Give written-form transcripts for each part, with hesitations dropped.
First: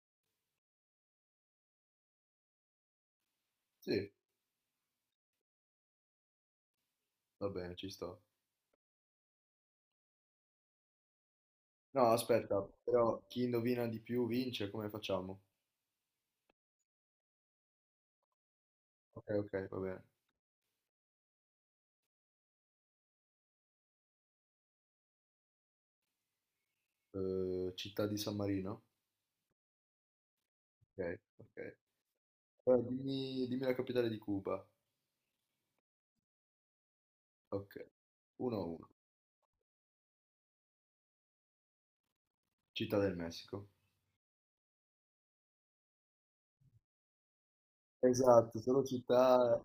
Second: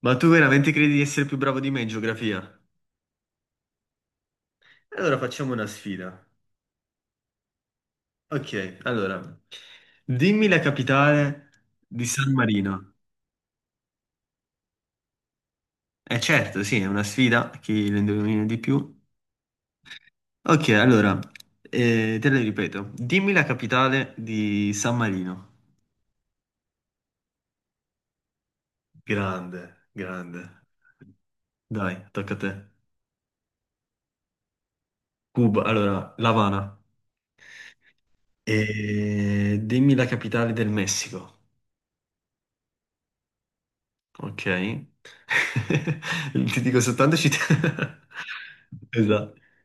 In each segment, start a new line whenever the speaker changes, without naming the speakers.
Ma tu veramente credi di essere più bravo di me in geografia?
Sì,
Allora facciamo una sfida.
va bene, ci sto.
Ok, allora, dimmi la capitale di
No,
San
aspetta,
Marino.
però chi indovina di più vince, come facciamo?
Eh certo, sì, è una sfida, chi lo indovina di più.
Ok, ok, va bene.
Ok, allora, te la ripeto, dimmi la capitale di San Marino.
Città di San Marino?
Grande, grande.
Ok, ok.
Dai, tocca a te.
Allora, dimmi, dimmi la capitale di Cuba.
Cuba, allora, La Habana.
Ok, 1-1.
E dimmi la capitale del Messico.
Città del Messico.
Ok. Ti dico soltanto città.
Esatto, sono
Esatto.
città.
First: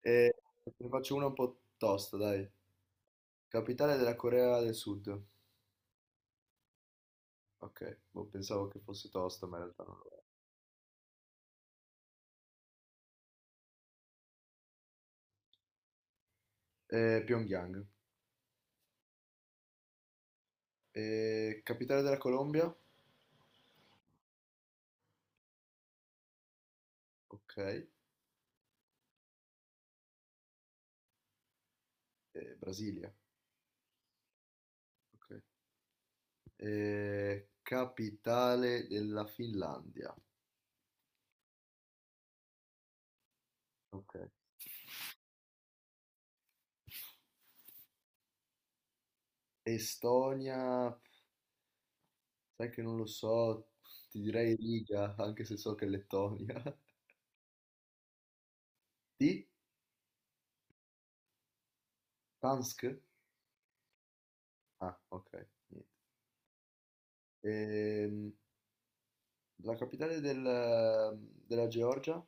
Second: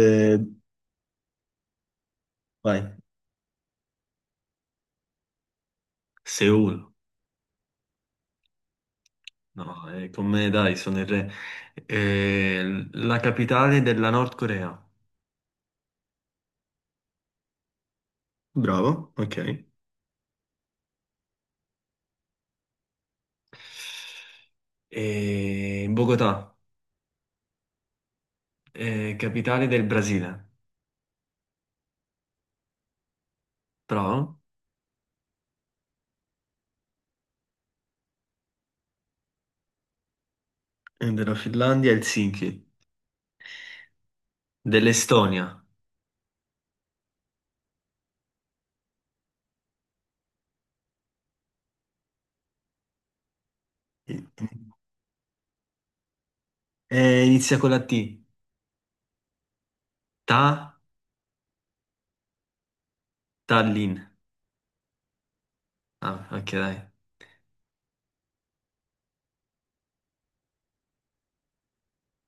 E te ne faccio una un po' tosta, dai.
vai.
Capitale della Corea del Sud.
Seul.
Ok, boh, pensavo che fosse tosta, ma in
No,
realtà non lo
con me dai, sono il re. La capitale della Nord Corea.
è. Pyongyang.
Bravo, ok.
Capitale della Colombia?
Bogotà,
Ok.
capitale del Brasile.
Brasilia,
Bravo.
ok. Capitale della Finlandia,
E della Finlandia, Helsinki.
ok.
Dell'Estonia.
Estonia, sai che non lo so, ti direi Riga, anche se so che è Lettonia.
Inizia con la T.
Di?
Ta,
Tansk?
Tallinn.
Ah, ok, niente.
Ah, ok, dai.
Ehm, la capitale della Georgia?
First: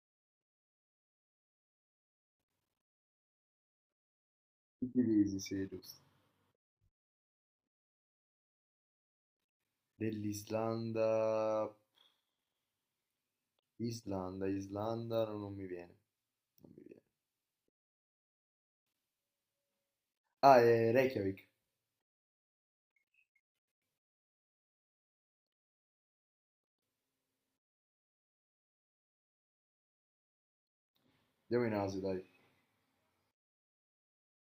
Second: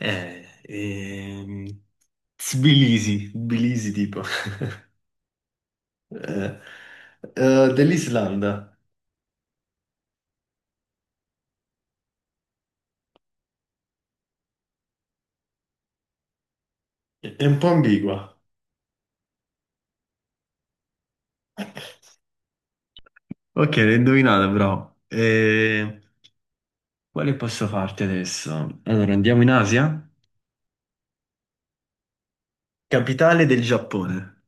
Eh, ehm, Tbilisi, Tbilisi tipo.
Tbilisi, sì, giusto.
Eh, dell'Islanda.
Dell'Islanda, Islanda, Islanda, no, non mi viene, non mi viene.
È un po' ambigua.
Ah, è Reykjavik,
Ok, l'ho indovinata però. Quale posso farti adesso? Allora, andiamo in Asia?
andiamo in Asia, dai.
Capitale del Giappone.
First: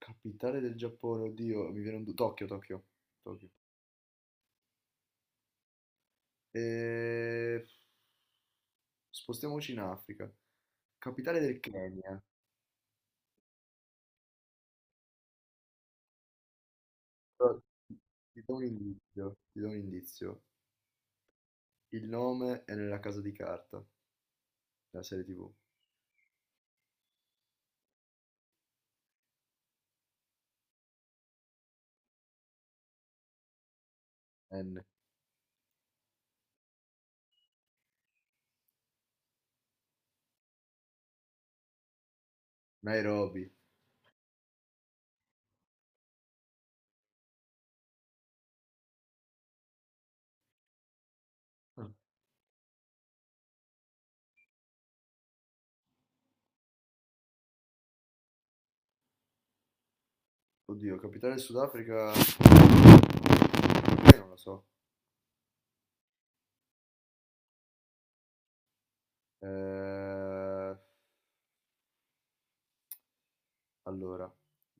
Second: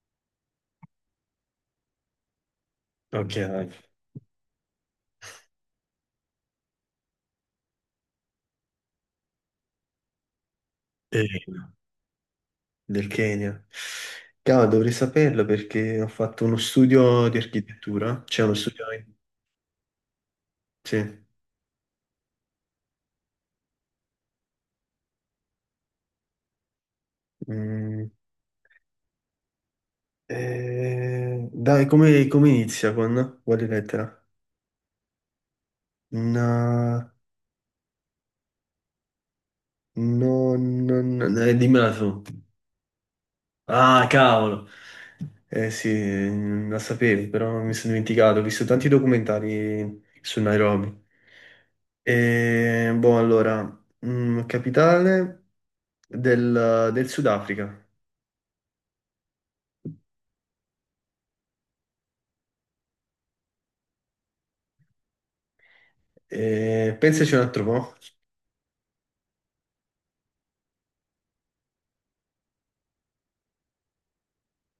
Capitale del Giappone, oddio, mi viene Tokyo, Tokyo,
Ok,
Tokyo.
dai.
E. Spostiamoci in Africa.
Eh,
Capitale del Kenya.
del Kenya. Cavolo, dovrei saperlo perché ho fatto uno studio di
Però
architettura. C'è
ti
uno
do un
studio...
indizio, ti do un indizio.
sì.
Il nome è nella casa di carta, della serie TV.
Mm. Dai, come inizia con quale lettera?
N.
No, no, no, no, dimmela tu.
Nairobi.
Ah, cavolo. Eh sì, la sapevo, però mi sono dimenticato. Ho visto tanti documentari su Nairobi.
Ah.
Boh, allora, mm, capitale del Sudafrica.
Oddio, capitale del Sudafrica. Non lo so.
Pensaci un altro po'.
Eh, allora,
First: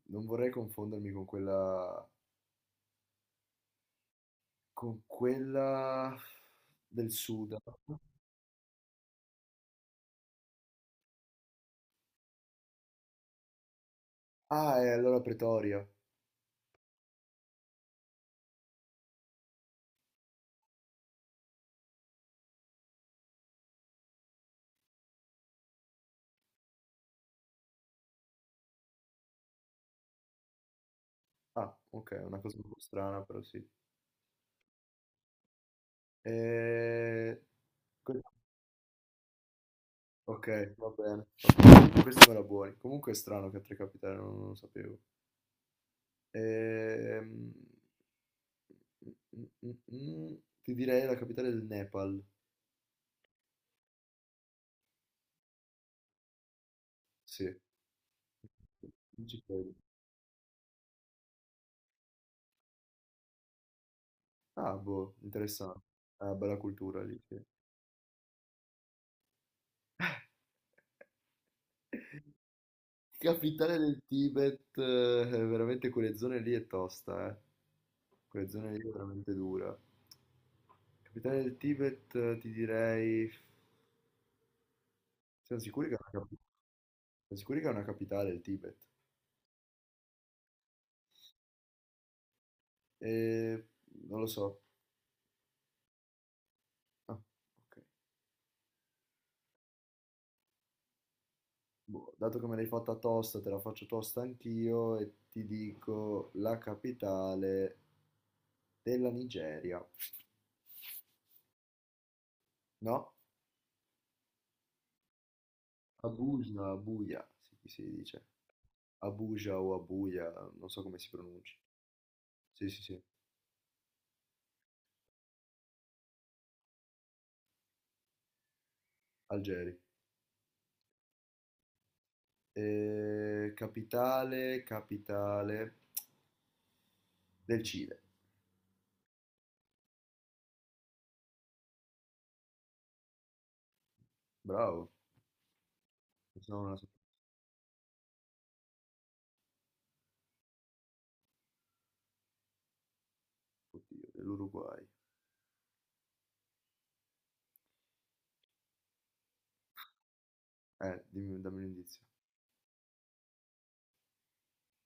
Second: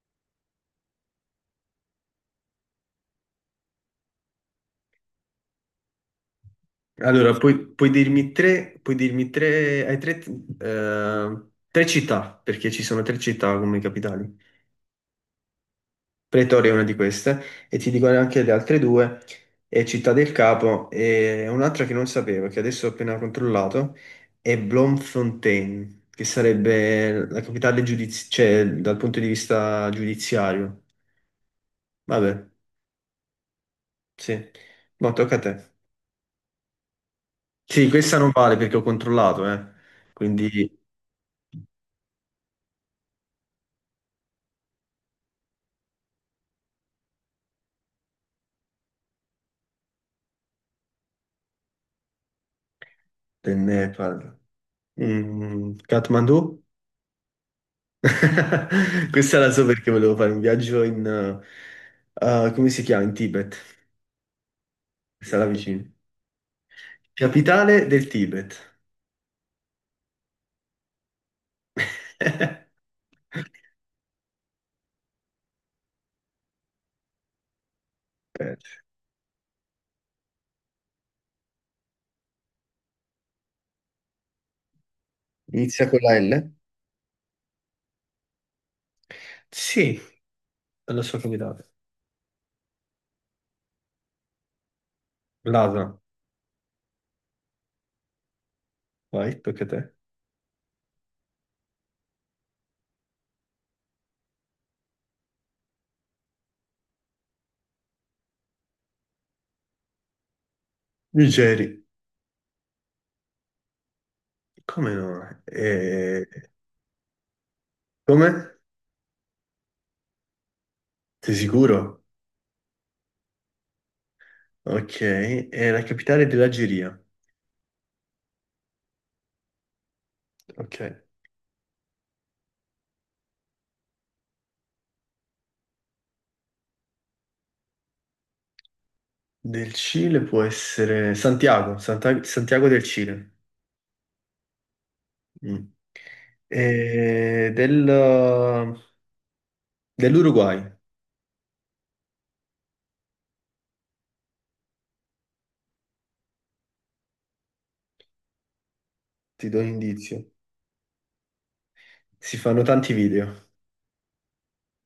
non vorrei confondermi con quella del
Allora,
Sudan.
puoi dirmi tre, hai tre, tre città, perché ci sono tre città come capitali.
Ah, è allora Pretoria.
Pretoria è una di queste, e ti dico anche le altre due, è Città del Capo e un'altra che non sapevo, che adesso ho appena controllato, è Bloemfontein, che sarebbe la capitale cioè, dal punto di vista giudiziario.
Ah, ok, è una
Vabbè,
cosa un po' strana, però sì.
sì. No, tocca a te.
Eh,
Sì, questa
que-
non vale perché ho controllato, eh. Quindi
Ok, va bene. Ok, questa me la buoni. Comunque è strano che a Tre Capitali non lo sapevo. Ehm, mm, mm, mm, Ti direi la capitale del Nepal.
te ne parlo. Mm, Kathmandu?
Sì, non
Questa
ci
la so
credo.
perché volevo fare un viaggio in... come si chiama? In Tibet.
Ah, boh,
Questa è la
interessante.
vicina.
Ah, bella cultura lì, sì.
Capitale del Tibet. Aspetta.
Capitale del Tibet, veramente quelle zone lì è tosta, eh. Quelle zone lì è veramente dura. Capitale del Tibet, ti direi. Siamo sicuri
Inizia
che
con
è una,
la
capi-
L?
siamo sicuri che è una capitale il Tibet?
Sì, è la sua capitale.
Eh, non lo so.
Lhasa.
Ah, ok.
Vai, tocca a te.
Boh, dato che me l'hai fatta tosta, te la faccio tosta anch'io e ti dico la capitale della Nigeria.
Nigeri.
No?
Come no?
Abuja, Abuja, sì, si dice.
Come?
Abuja o Abuja, non so come si
Sei
pronuncia.
sicuro?
Sì, sì, sì,
Ok, è la capitale dell'Algeria.
Algeri.
Ok.
Capitale, capitale del Cile.
Del Cile può essere Santiago, Santa- Santiago del Cile.
Bravo,
Mm.
pensavo non la sapevo.
E del- dell'Uruguay,
Oddio, dell'Uruguay.
ti do un indizio.
Dammi un indizio.
Si fanno tanti video,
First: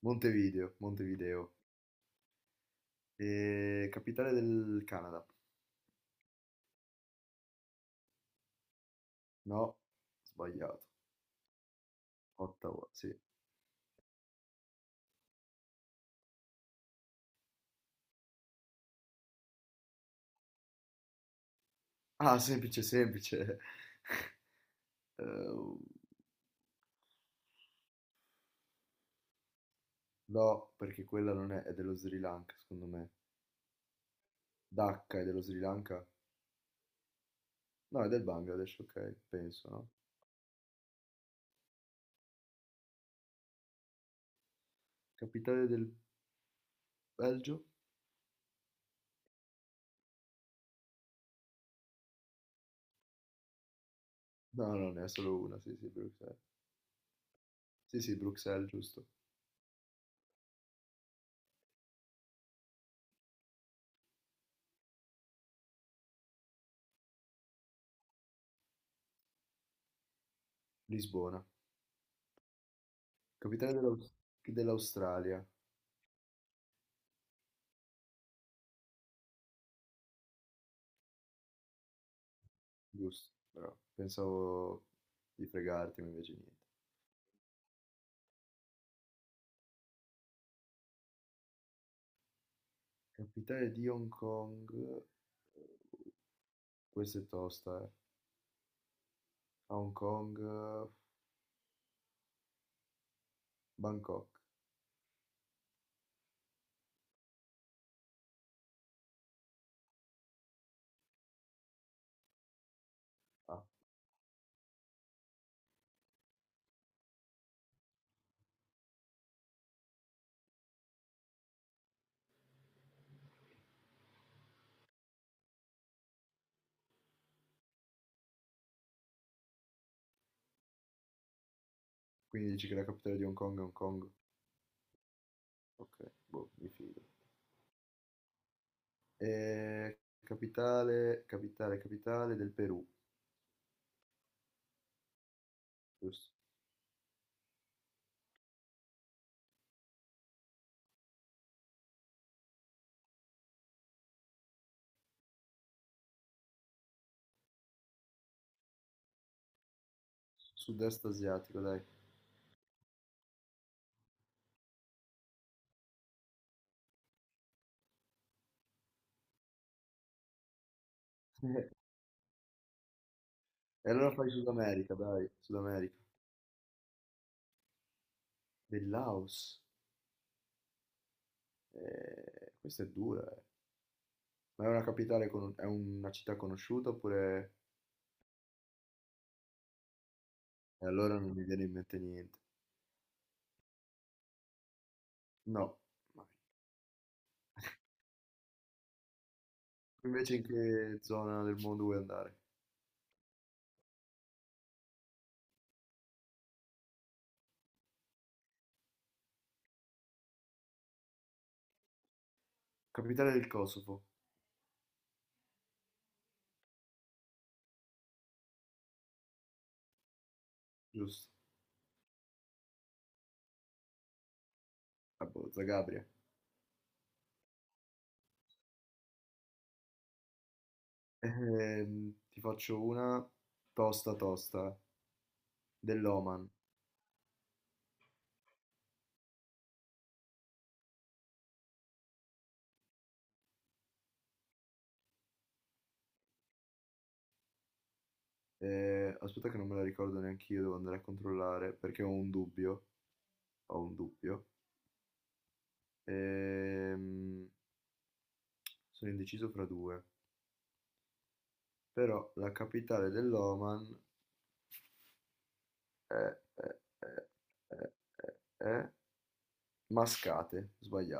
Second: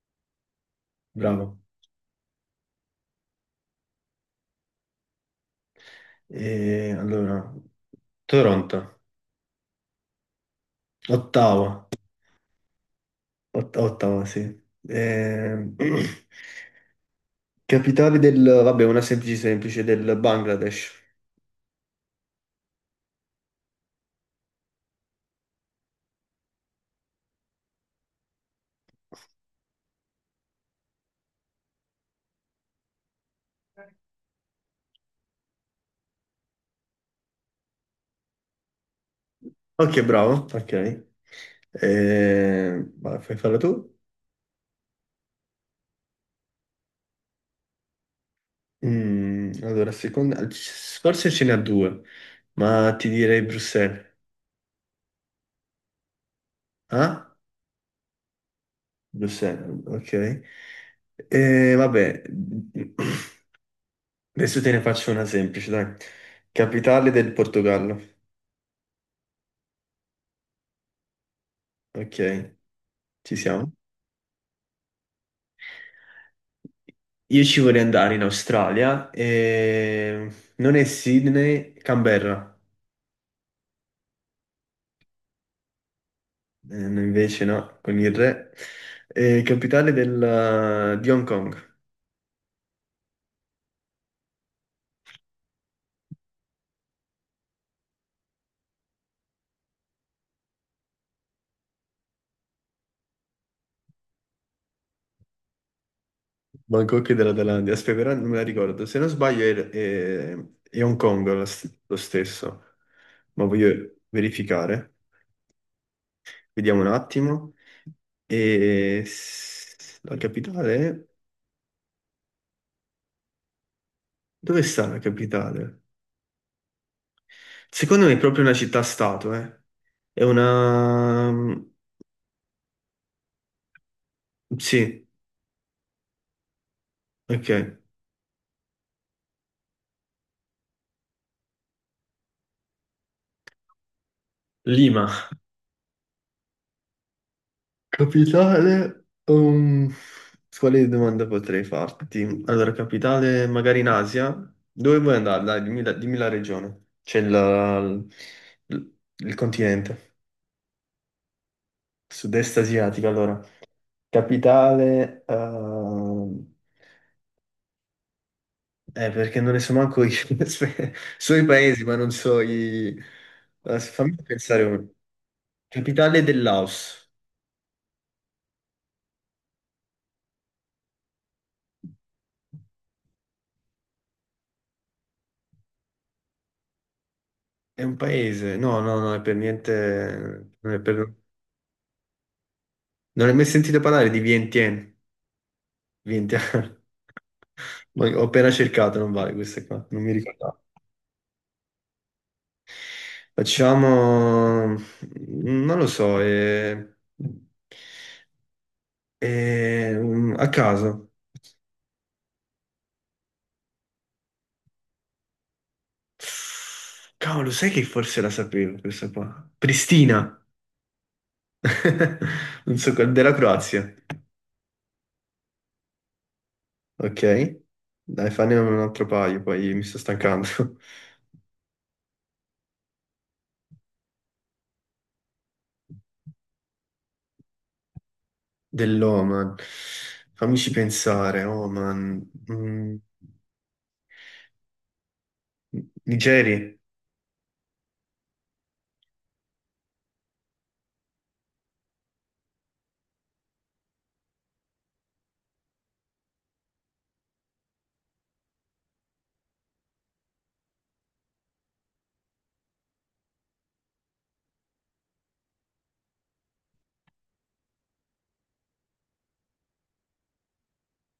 Montevideo, Montevideo.
bravo.
Capitale del Canada.
E allora, Toronto,
No, sbagliato.
Ottawa,
Ottawa, sì.
Ot- Ottawa, sì. E- Capitale del, vabbè, una semplice semplice, del Bangladesh.
Ah, semplice, semplice. Eh, no, perché quella non è, è dello Sri Lanka, secondo me. Dhaka è dello Sri Lanka. No, è del Bangladesh, ok, penso, no?
Ok, bravo, ok. E... vai, fai farla tu?
Capitale del Belgio?
Mm, allora, seconda... Forse ce n'ha due, ma ti direi Bruxelles.
No, no, ne è solo una, sì, sì, Bruxelles.
Ah?
Sì, sì, Bruxelles, giusto.
Bruxelles, ok. Vabbè, adesso te ne faccio una semplice, dai. Capitale del Portogallo.
Lisbona.
Ok, ci siamo.
Capitale dell'Australia,
Io ci vorrei andare in Australia e non è Sydney, Canberra.
giusto, però pensavo di fregarti, ma invece niente.
Invece no, con il re. Capitale di Hong Kong.
Capitale di Hong Kong, eh, questa è tosta, eh. A Hong Kong, Bangkok.
Bangkok e della Thailandia, aspetta, però non me la ricordo. Se non sbaglio è Hong Kong la lo stesso, ma
Ah,
voglio verificare. Vediamo un attimo. E s- la capitale? Dove sta la capitale? Secondo me è proprio una città-stato, eh. È una...
quindi dici che la capitale di Hong Kong è Hong Kong?
Sì,
Ok, boh, mi fido.
ok.
Capitale del Perù.
Lima.
Giusto.
Capitale, quale domanda potrei farti? Allora, capitale magari in Asia? Dove vuoi andare? Dai, dimmi la regione. C'è il, il continente,
Sud-est asiatico, dai.
sud-est asiatico, allora. Capitale, ehm, perché non ne so manco io. Aspe- so i paesi, ma non so i...
E allora
fammi
fai Sud
pensare uno.
America, dai. Sud America.
Capitale del Laos.
Del Laos. Questa è dura, eh. Ma è una capitale, è una città conosciuta oppure.
È un paese? No, no, no, è per niente... Non è
E
per...
allora non mi viene in mente niente.
Non hai mai sentito parlare di Vientiane?
No. Mai.
Vientiane. Ma ho appena cercato, non vale questa qua, non mi
Invece in
ricordavo.
che zona del mondo vuoi andare?
Facciamo, non lo so, un- a caso.
Capitale del Kosovo,
Cavolo, sai che forse la sapevo questa qua? Pristina,
giusto.
non so, qual- della Croazia.
Ah, boh, Zagabria.
Ok, dai, fanne un altro paio, poi mi sto stancando.
Ti faccio una tosta tosta dell'Oman.
Dell'Oman. Fammici pensare, Oman. Mm, Nigeria.
Aspetta che non me la ricordo neanche io, devo andare a controllare perché ho un dubbio. Ho un dubbio. Ehm, sono indeciso fra due, però la capitale dell'Oman è, è- è- è- è Mascate, sbagliato.